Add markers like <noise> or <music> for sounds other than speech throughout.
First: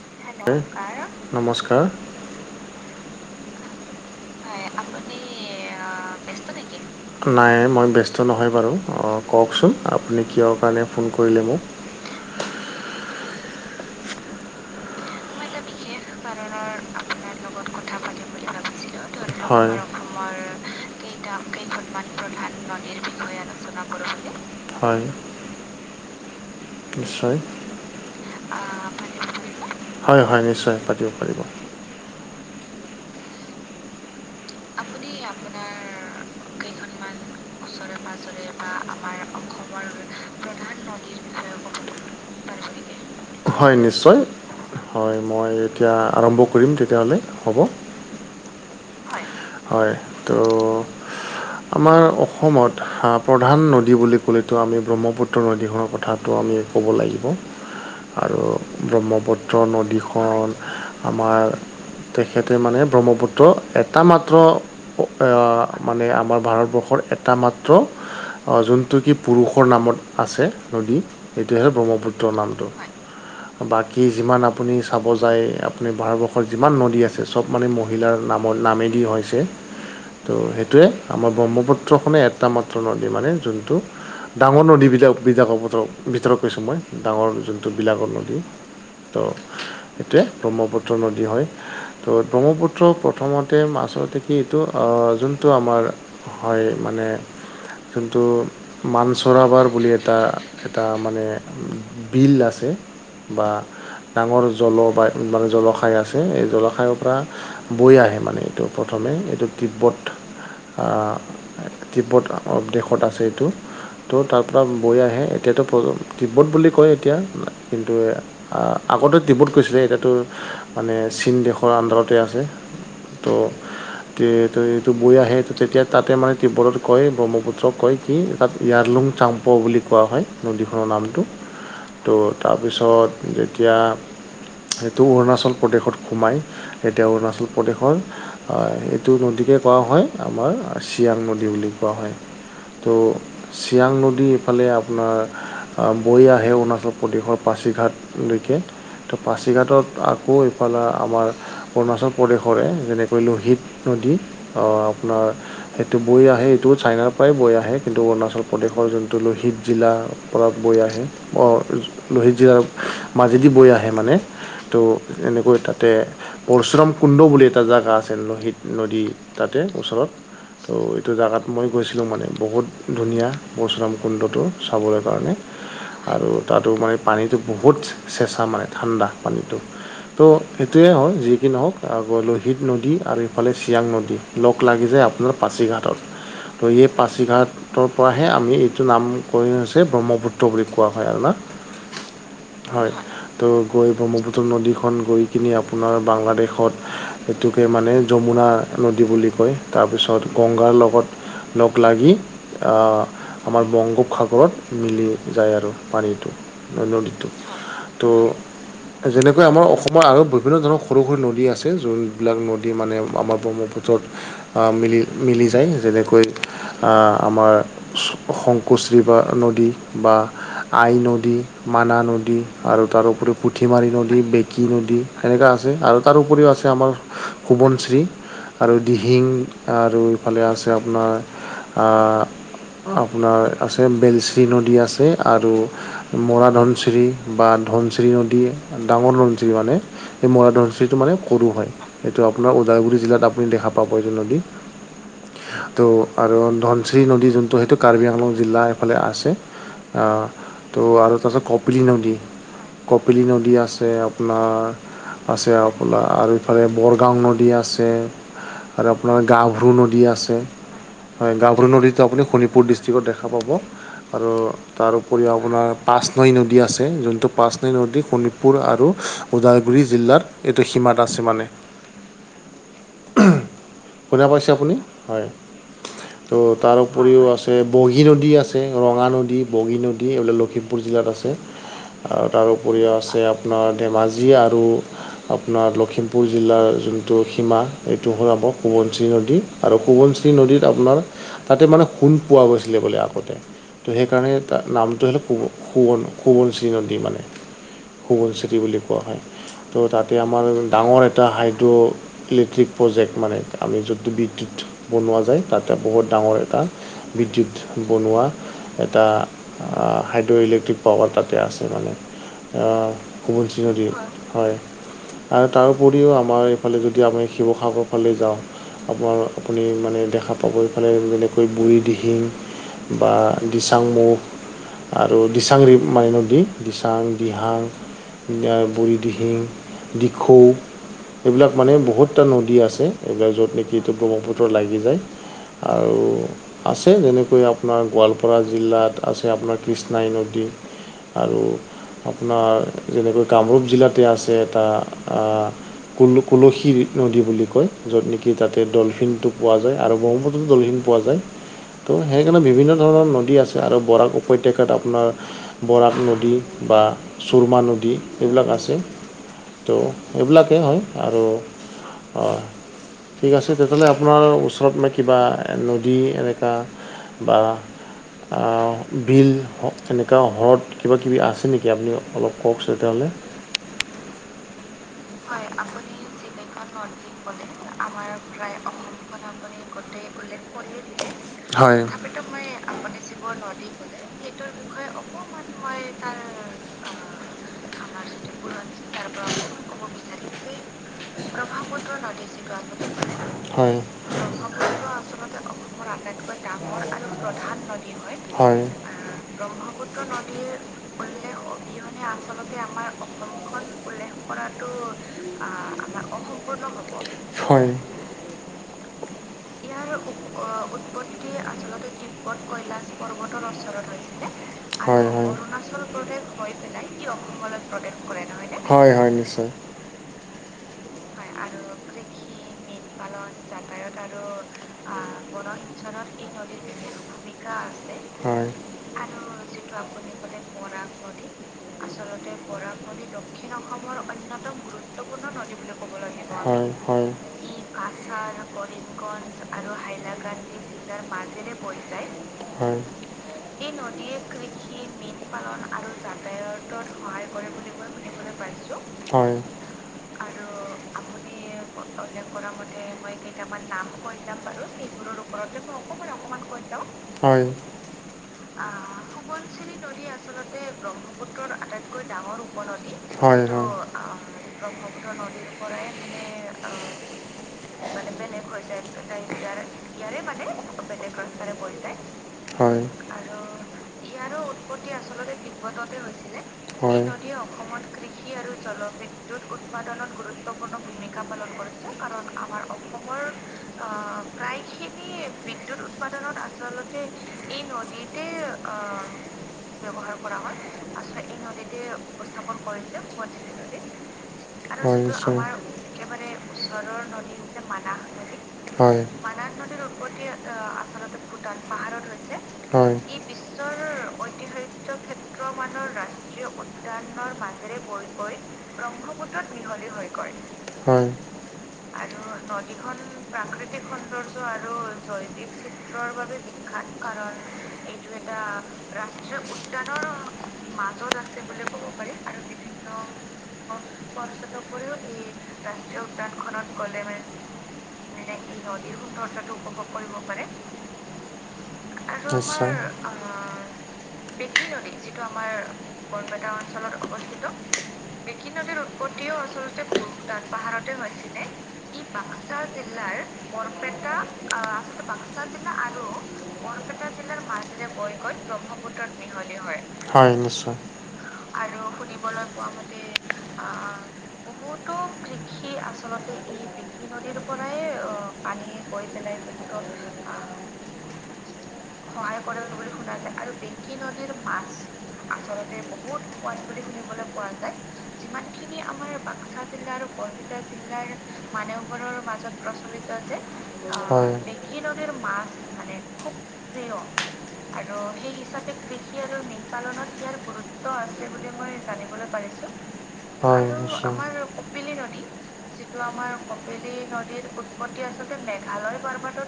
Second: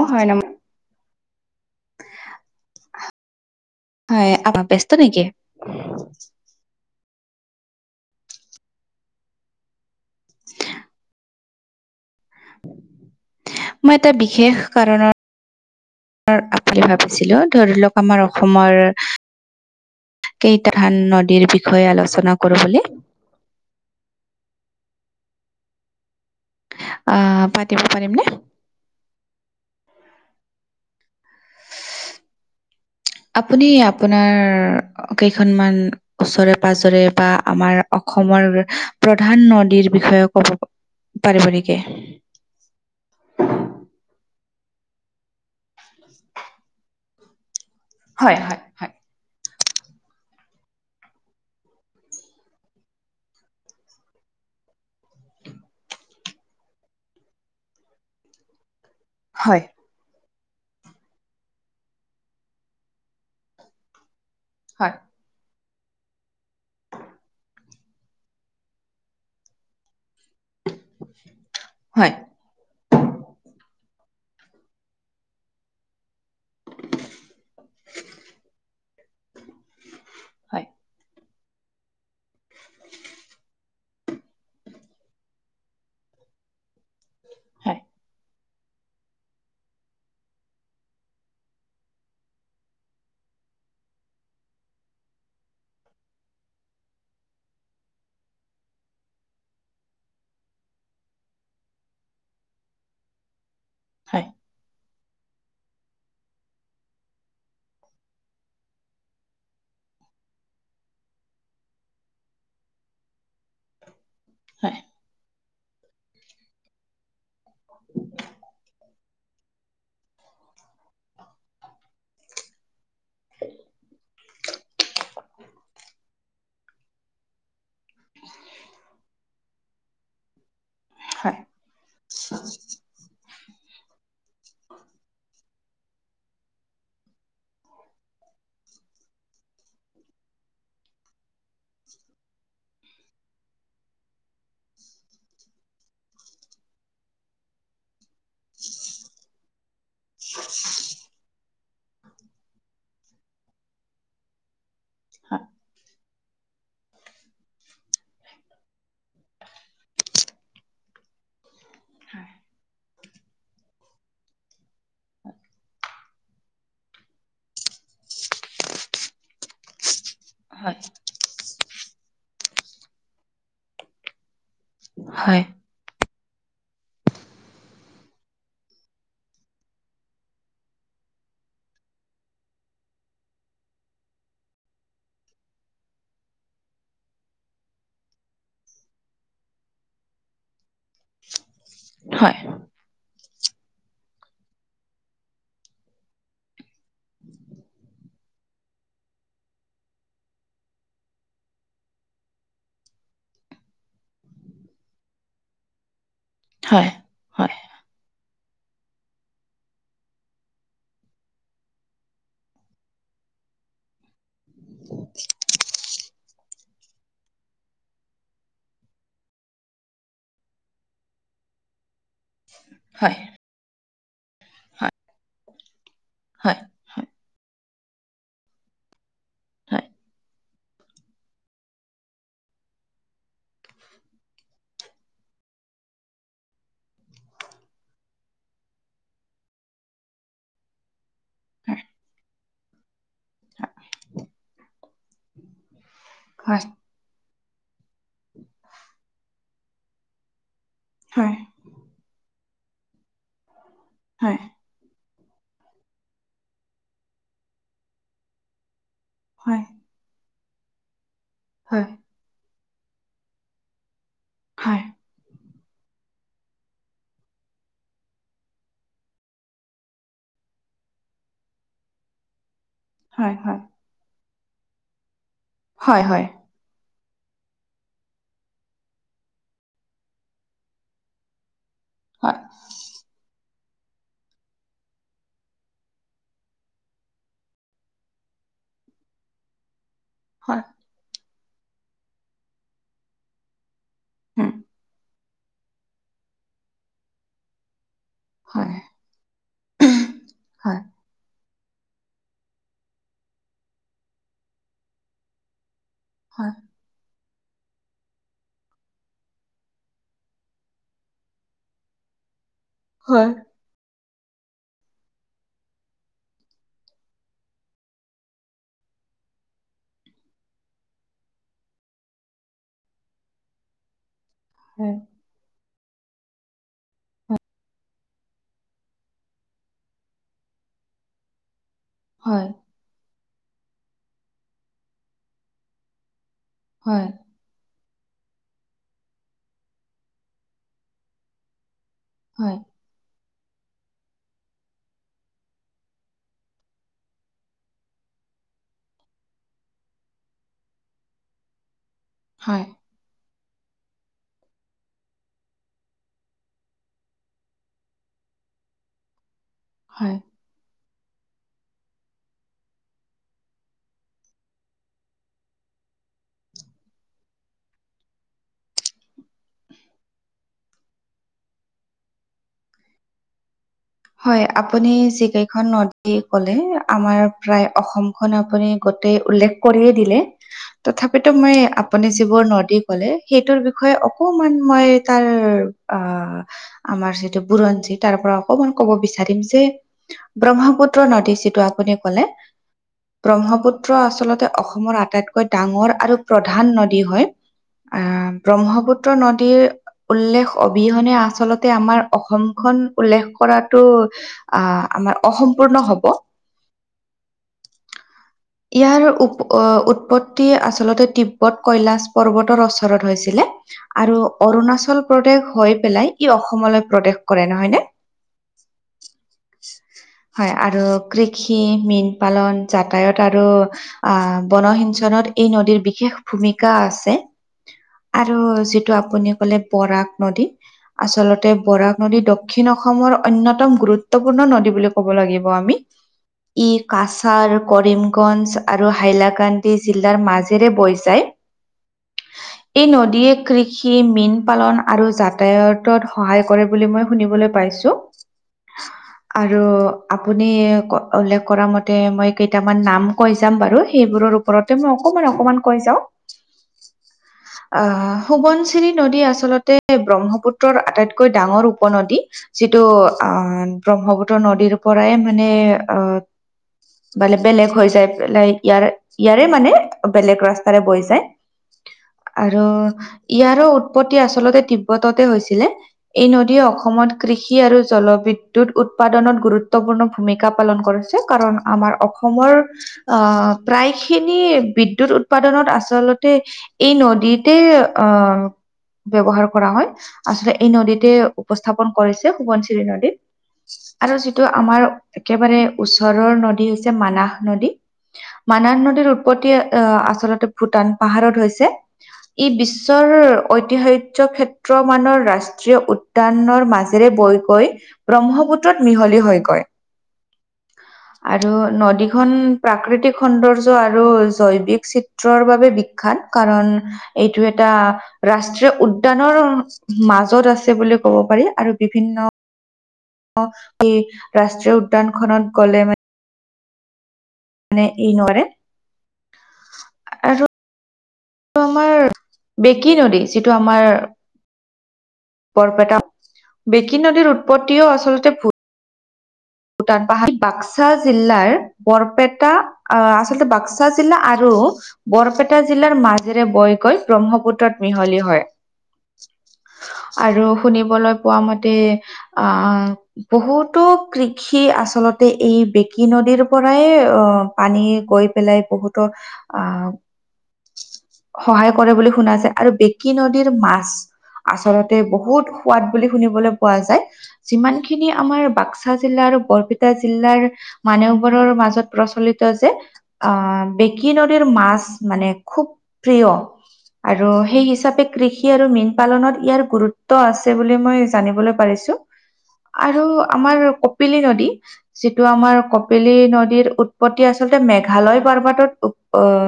অ', হয় নম নমস্কাৰ। হয় <unintelligible> ব্যস্ত নেকি? নাই, মই ব্যস্ত নহয় বাৰু, কওঁকচোন, আপুনি কিয়ৰ কাৰণে ফোন কৰিলে মোক। মই এটা বিশেষ কাৰণত আপনি ভাবিছিলো, ধৰি লওক আমাৰ অসমৰ হয়। কেইটা মান নদীৰ বিষয়ে আলোচনা কৰো বুলি। অসমৰ হয়। নিশ্চয় অ', পাতিব পাৰিম নে? হয়, হয়, নিশ্চয়, পাতিব পাৰিব। আপুনি আপোনাৰ কেইখনমান ওচৰে পাজৰে বা আমাৰ অসমৰ প্ৰধান নদীৰ বিষয়ে ক'ব পৰিব নেকি? হয় নিশ্চয়, হয় মই এতিয়া আৰম্ভ কৰিম তেতিয়াহ'লে, হ'ব? হয়, হয়, হয়। হয়, ত' আমাৰ অসমত হা প্ৰধান নদী বুলি ক'লেতো আমি ব্ৰহ্মপুত্ৰ নদীখনৰ কথা ত' আমি ক'ব লাগিব, আৰু ব্ৰহ্মপুত্ৰ নদীখন আমাৰ তেখেতে মানে ব্ৰহ্মপুত্ৰ, এটা মাত্ৰ হয়। অ', মানে আমাৰ ভাৰতবৰ্ষৰ এটা মাত্ৰ অ', জোনটো কি পুৰুষৰ নামত আছে, নদী, এইটোহে ব্ৰহ্মপুত্ৰ নামটো। <inaudible> বাকী যিমান আপুনি চাব যায়, আপুনি ভাৰতবৰ্ষত যিমান নদী আছে চব মানে মহ মহিলাৰ নামত নামেদি হৈছে, ত' হয়, সেইটোৱে, আমাৰ ব্ৰহ্মপুত্ৰখনে এটা মাত্ৰ নদী মানে জোনটো ডাঙৰ নদীবিলাক বিলাকৰ ভিত, ভিতৰত কৈছোঁ মই, ডাঙৰ জোনটো হয়, বিলাকৰ নদী। ত' এইটোৱে ব্ৰহ্মপুত্ৰ নদী হয়, ত' ব্ৰহ্মপুত্ৰ প্ৰথমতে মাচদি সেইটো অ', জোনটো আমাৰ হয় মানে জোনটো মানচৰাবাৰ বুলি এটা, এটা মানে বিল আছে, বা ডাঙৰ জল বা মানে জলশাই আছে, এই জলশাই পৰা বৈ আহে মানে এইটো ওপৰত। প্ৰথমে, এইটো তিব্বত অ', তিব্বত দেশত আছে এইটো। ত' তাৰ পৰা হয়, হয়, বৈ আহে, এতিয়াতো প তিব্বত বুলি কয় এতিয়া। কিন্তু আ, আগতে তিব্বত কৈছিলে, এতিয়াটো মানে চীন দেশৰ আণ্ডাৰতে আছে। ত' তে ত' এইটো বৈ আহে, তেতিয়া তাতে মানে তিব্বতত কয়, ব্ৰহ্মপুত্ৰক কয় কি তাত ইয়াৰলুং চাম প বুলি কোৱা হয়, নদীখনৰ নামটো, হয়, ত' তাৰপিছত যেতিয়া সেইটো অৰুণাচল প্ৰদেশত সোমায়, এতিয়া অৰুণাচল প্ৰদেশৰ হয় এইটো নদীকে কোৱা হয়, আমাৰ চিয়াং নদী বুলি কোৱা হয়। ত' চিয়াং নদী এইফালে আপোনাৰ বৈ আহে অৰুণাচল প্ৰদেশৰ পাছিঘাট লৈকে। ত' পাছিঘাটত আকৌ এইফালে আমাৰ অৰুণাচল প্ৰদেশৰে যেনে কয় লোহিত নদী, অ', আপোনাৰ হয়, হয়। সেইটো বৈ আহে এইটো চাইনাৰ পৰাই বৈ আহে, কিন্তু অৰুণাচল প্ৰদেশৰ জোনটো লোহিত জিলা পৰা বৈ আহে, অ', লোহিত জিলাৰ মাজেদি বৈ আহে মানে, ত', এনেকৈ তাতে পৰশুৰাম কুণ্ড বুলি এটা জাগা আছে। লোহিত নদী তাতে ওচৰত, ত' এইটো জাগাত মই গৈছিলোঁ মানে, বহুত ধুনীয়া পৰশুৰাম কুণ্ডটো, চাবলৈ কাৰণে। হয়। আৰু তাতো মানে পানীটো বহুত চেঁচা মানে, ঠাণ্ডা পানীটো। ত' সেইটোৱে হয়, যি কি নহওক অ', লোহিত নদী আৰু ইফালে চিয়াং নদী, লগ লাগি যায় আপোনাৰ পাছিঘাটত, ত' এই পাছিঘাট ঘাতৰ পৰাহে আমি এইটো নামকৰণ হৈছে, ব্ৰহ্মপুত্ৰ বুলি কোৱা হয় আৰু না। হয়। হয়। ত' গৈ ব্ৰহ্মপুত্ৰ নদীখন গৈ কিনে আপোনাৰ বাংলাদেশত এইটোকে। মানে যমুনা নদী বুলি কয়, তাৰপিছত গংগাৰ লগত লগ লাগি। আমাৰ বংগোপ সাগৰত মিলি যায় আৰু পানীটো, হয়, নদীটো। তো। যেনেকৈ আমাৰ অসমত আৰু বিভিন্ন ধৰণৰ সৰু সৰু নদী আছে, যোনবিলাক নদ। নদী মানে আমাৰ ব্ৰহ্মপুত্ৰত মিলি মিলি যায়, যেনেকৈ। অ', আমাৰ। শংকোশ্ৰী বা নদী বা আই নদী, মানা নদী। আৰু হয়, হয়, তাৰোপৰিও পুঠিমাৰী নদী, বেঁকী নদী, সেনেকুৱা আছে আৰু তাৰোপৰিও হয়, আছে আমাৰ। সোৱনশিৰি আৰু দিহিং হয়, আৰু এইফালে আছে আপোনাৰ। আপোনাৰ আছে, বেলশ্ৰী নদী আছে আৰু। মৰা ধনশিৰি বা ধনশিৰি নদী, ডাঙৰ ধনশিৰি মানে। এই মৰাধনশিৰিটো মানে সৰু হয়। এইটো আপোনাৰ ওদালগুৰি জিলাত আপুনি দেখা পাব এইটো নদী, ত' আৰু ধন। হয় ধনশ্ৰী নদী যোনটো সেইটো কাৰ্বি আংলং জিলা এইফালে আছে। ত' আৰু হয় তাৰপিছত কপিলি নদী, কপিলি নদী আছে হয় আপোনাৰ। আছে আপোনাৰ আৰু ইফালে বৰগাং নদী আছে। আৰু আপোনাৰ হয় গাভৰু নদী আছে, হয় গাভৰু হয় নদীতটো আপুনি শোণিতপুৰ ডিষ্ট- ক'ত দেখা পাব আৰু হয় তাৰ উপৰিও আপোনাৰ। পাঁচ নৈ নদী আছে, যোনটো পাঁচ নৈ নদী শোণিতপুৰ আৰু ওদালগুৰি জিলাত। এইটো সীমাত আছে মানে। হয় হয়। শুনা পাইছে আপুনি, হয়। হয় হয়। ত' তাৰ উপৰিও আছে, বগী নদী আছে, ৰঙা নদী, বগী নদী এইবোৰ লখিমপুৰ জিলাত আছে। <inaudible> আৰু তাৰো উপৰিও আছে আপোনাৰ ধেমাজি আৰু আপোনাৰ লখিমপুৰ- জিলাৰ যোনটো সীমা, এইটো হ'ল আপোনাৰ সোৱনশিৰি নদী আৰু। হয় নদীত আপোনাৰ, তাতে মানে সোণ পোৱা গৈছিলে বোলে আগতে। তো সেইকাৰণে উম তাৰ নামটো হ'ল সোৱ সোৱনশিৰি নদী মানে। সোৱনশিৰি নদী হয় বুলি কোৱা হয়, ত' তাতে আমাৰ হয় ডাঙৰ এটা। এটা হাইড্ৰ' ইলেক্ট্ৰিক প্ৰজেক্ট মানে, আমি য'ট বিদ্যুৎ বনোৱা যায়, তাতে বহুত। ডাঙৰ হয় এটা বিদ্যুৎ বনোৱা। এটা হাইড্ৰ' ইলেক্ট্ৰিক পাৱাৰ তাতে আছে মানে। হয় সোৱনশিৰি নদী হয় আৰু তাৰো- উপৰিও আমাৰ এইফালে যদি আমি শিৱসাগৰ ফালে যাওঁ। আপোনাৰ আপুনি মানে দেখা পাব, এইফালে যেনেকৈ বুঢ়ী দিহিং। বা দিচাং মুখ হয় আৰু। দিচং ৰি মাই নদী, দিছাং, দিহাং। বুঢ়ী দিহিং, দিখৌ। এইবিলাক মানে বহুত কেইটা হয় নদী আছে। এইবিলাক য'ত নেকি ব্ৰহ্মপুত্ৰ লাগি যায়, আৰু আছে হয় যেনেকৈ। আপোনাৰ গোৱালপাৰা জিলাত আছে, আপোনাৰ কৃষ্ণাই নদী আৰু। আপোনাৰ হয় তেনেকৈ কামৰূপ জিলাতে আছে এটা। কুল কুলসী নদী বুলি কয় য'ত নেকি তাতে ডলফিনটো পোৱা যায় আৰু ব্ৰহ্মপুত্ৰতো ডলফিন পোৱা যায়। <inaudible> তো সেইকাৰণে হয় বিভিন্ন ধৰণৰ নদী আছে আৰু বৰাক উপত্যকাত আপোনাৰ বৰাক নদী বা চুৰমা নদী এইবিলাক আছে। তো হয় এইবিলাকেই হয়, আৰু ঠিক আছে তেতিয়াহ'লে আপোনাৰ ওচৰত মই কিবা নদী এনেকুৱা বা বিল হওঁক তেনেকা হ্ৰদ কিবা কিবি আছে নেকি আপুনি অলপ কওঁকচো তেতিয়াহ'লে। হয় আপুনি যিকেইখন নদী ক'লে আমাৰ প্ৰায় অসমখন আপুনি গোতেই উল্লেখ কৰিয়ে দিলে তথাপিতো মই হয় আপুনি যিবোৰ নদী ক'লে সেইটোৰ বিষয়ে অকমান মই তাৰ অ', আমাৰ সেইটো বুৰঞ্জী তাৰ পৰা অকমান ক'ব বিচাৰিম যে ব্ৰহ্মপুত্ৰ নদী যিটো আপুনি ক'লে হয় ব্ৰহ্মপুত্ৰ আচলতে অসমৰ আটাইতকৈ ডাঙৰ আৰু প্ৰধান নদী হয়। আহ হয় ব্ৰহ্মপুত্ৰ নদীৰ উল্লেখ অবিহনে আচলতে আমাৰ অসমখন উল্লেখ কৰাটো আহ আমাৰ অসম্পূৰ্ণ হ'ব হয়। ইয়াৰ উৎপত্তি আচলতে তিব্বত কৈলাশ পৰ্বতৰ ওচৰত হৈছিলে। আৰু অৰুণাচল প্ৰদেশ হৈ পেলাই ই অসমলৈ প্ৰৱেশ কৰে নহয় নে। হয় হয় নিশ্চয়। হয় আৰু কৃষি, মীন পালন, যাতায়ত আৰু আহ বনসিঞ্চনত এই নদীৰ বিশেষ ভূমিকা আছে আৰু হয় যিটো আপুনি ক'লে বৰাক নদী আচলতে বৰাক নদী দক্ষিণ অসমৰ অন্যতম গুৰুত্বপূৰ্ণ নদী বুলি ক'ব লাগিব আমি ই হয় হয় কাছাৰ, কৰিম গঞ্জ আৰু হাইলাকান্দি জিলাৰ মাজেৰে বৈ যায়। হয় এই নদীয়ে কৃষি মীন পালন আৰু যাতায়াতত সহায় কৰে বুলি মই শুনিবলৈ পাইছোঁ। মানে পাইছো আৰু আপুনি উল্লেখ কৰা মতে মই কেইটামান নাম কৈছো অকমান কৈ যাওঁ। হয়। আহ সোৱনশিৰি নদী আচলতে ব্ৰহ্মপুত্ৰৰ আটাইতকৈ ডাঙৰ উপনদী যি টো হয় অ', ব্ৰহ্মপুত্ৰ নদীৰ পৰাই মানে অ', বালে বেলেগ হৈ যায়। বেলে পেলাই খৈ যায় ইয়াৰ মানে ইয়াৰে বেলেগ মানে ৰাস্তাৰে বৈ বেলে যায়। খ <unintelligible> তাৰে বল যায় আৰু ইয়াৰো উৎপত্তি আচলতে তিব্বততে হৈছিলে। এই নদী অসমত কৃষি কৃষি আৰু জলবিদ্যুৎ উৎপাদনত গুৰুত্বপূৰ্ণ ভূমিকা পালন কৰিছে, কাৰণ আমাৰ অসমৰ অ', প্ৰায়খিনি বিদ্যুৎ উৎপাদনত আচলতে এই নদীত তে অ', ব্যৱহাৰ কৰা হয় আচলতে এই নদীতে উপস্থাপন কৰিছে সোবণশিৰি নদীত আৰু যিটো আমাৰ একেবাৰে ওচৰৰ নদী হৈছে মানাহ নদী। মানান হয় নদীৰ উৎপত্তি আহ আচলতে ভূটান পাহাৰত হৈছে, ই হয় বিশ্বৰ ঐতিহাস্য ক্ষেত্ৰ মানৰ ৰাষ্ট্ৰীয় উদ্যানৰ মাজ ৰে বৈ গৈ ব্ৰহ্মপুত্ৰত মিহলি হৈ গৈ। হয় আৰু নদী খন প্ৰাকৃতিক সৌন্দৰ্য আৰু জৈৱিক চিত্ৰৰ বাবে বিখ্যাত। কাৰণ এইটো এটা ৰাষ্ট্ৰীয় উদ্যানৰ মাজত আছে বুলি ক'ব পাৰি। আৰু বিভিন্ন <unintelligible> স ৰাষ্ট্ৰীয় উদ্যান খনত গ'লে মানে দোকানখনত গ'লে মানে মানে এই নৰে। নদীৰ সৌন্দৰ্যটো উপভোগ কৰিব পাৰে। টো আমাৰ বেকী নদী যিটো আমাৰ বেকী নদী যিটো আমাৰ বৰপেটা বৰপেটা অঞ্চলত বেকী নদীৰ অৱস্থিত উৎপত্তিও বেকী নদীৰ কও আ ভটান পাহাৰ বাক্সা জিলাৰ বৰপেটা আহ আচলতে বাক্সা জিলা আৰু বৰপেটা জিলাৰ ম মেৰে বৈ গৈ ব্ৰহ্মপুত্ৰত মিহলি হয় হয় আৰু নিশ্চয়। আহ, শুনিবলৈ পোৱা মতে আ বহুতো ক্ৰ সি আচল্ততে এই বেকী নদীৰ পৰাই নদীৰ আহ পৰাই পানী অ, গৈ পেলাই পানী বহুতো গৈ আহ পেলাই। সহায় কৰে বুলি শুনা যায় আৰু বেকী নদীৰ মাছ আচলতে বহুত সোৱাদ বুলি শুনিবলৈ পোৱা যায় যিমান খিনি আমাৰ বাক্সা জিলা আৰু বৰপেটা জিলাৰ মানহবোৰৰ মাজত প্ৰচলিত যে আ বেকী নদীৰ মাছ মানে খুব প্ৰিয় আৰু সেই হিচাপে কৃষি আৰু মীন পালনত ইয়াৰ গুৰুত্ব আছে বুলি মই জানিবলৈ পাৰিছো আৰু আমাৰ হয় কপিলি নদী যিটো আমাৰ কপেলি ন কপিলি নদীৰ উৎপত্তি আচলতে পৰ্বতত মেঘালয় ব্বাত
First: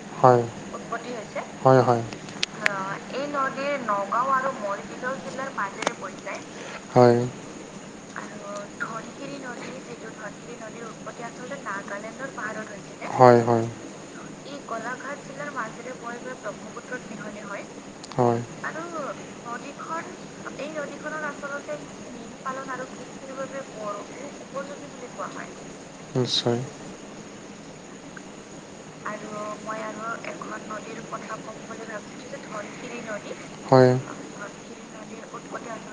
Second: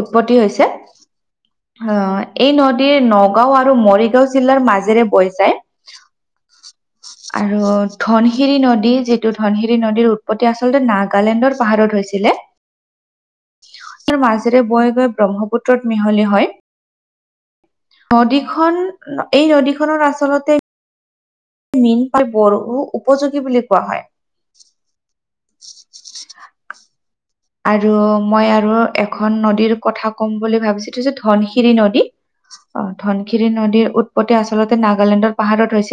উৎপত্তি হৈছে। হয় আ, হয় এই নদীৰ নগাঁও আৰু মৰিগাঁও জিলাৰ মাজেৰে বৈ যায়। হয়। আৰু ধনশিৰি নদী যিটো ধনশিৰি নদীৰ উৎপত্তি আচলতে নাগালেণ্ডৰ পাহাৰত হৈছিলে। হয়, হয়। মাজেৰে বৈ গৈ ব্ৰহ্মপুত্ৰত মিহলি হয়। হয় নদীখন এই নদী খত আচলতে মেইন হয় বড়ো উপযোগী বুলি কোৱা হয়। য বুলি কোৱা হয়। নিশ্চয়। আৰু মই আৰু এখন নদীৰ কথা ক'ম বুলি ভাবিছো এইটো হৈছে ধনশিৰি নদী। অ, ধনশিৰি নদীৰ হয় উৎপত্তি আচল্ততে নাগালেণ্ডৰ পাহাৰত হৈছিল।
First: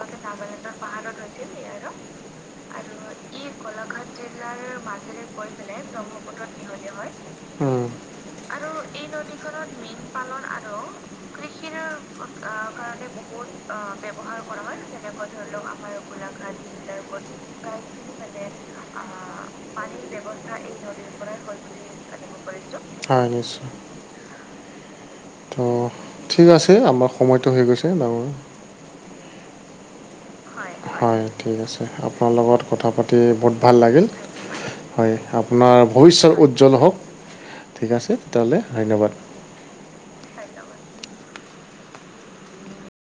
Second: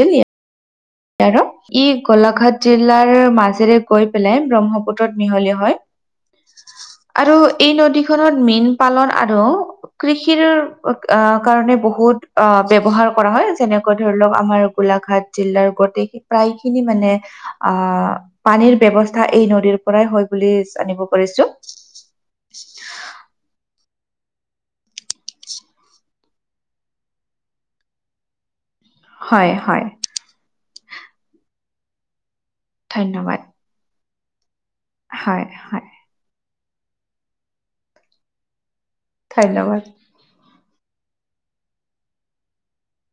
পাহাৰত আৰু ই গোলাঘাট জিলাৰ মাজেৰে গৈ পেলাই ব্ৰহ্মপুত্ৰত মিহলি হয়। আৰু এই উম, নদীখনত মীন পালন আৰু কৃষিৰ অ', কাৰণে বহুত অ, বেৱহাৰ কৰা হয় যেনেকৈ ধৰি লওক আমাৰ গোলা লাঘাট জিলাৰ গোটেই প্ৰায় খিনি মানে পানীৰ ব্যা কথা এই নদীৰ পৰাই হয় বুলি জানিব পাৰছো। হয়, নিশ্চয়। ত' ঠিক আছে আমাৰ সময়টো হৈ গৈছে ন হয়, হয়। হয়, ঠিক আছে আপোনাৰ লগত কথা পাতি ধন্যবাদ বহুত ভাল লাগিল। হয়, আপোনাৰ ভৱিষ্যত উজ্জ্বল হওক ঠিক আছে তেতিয়াহ'লে ধন্যবাদ। ধন্যবাদ।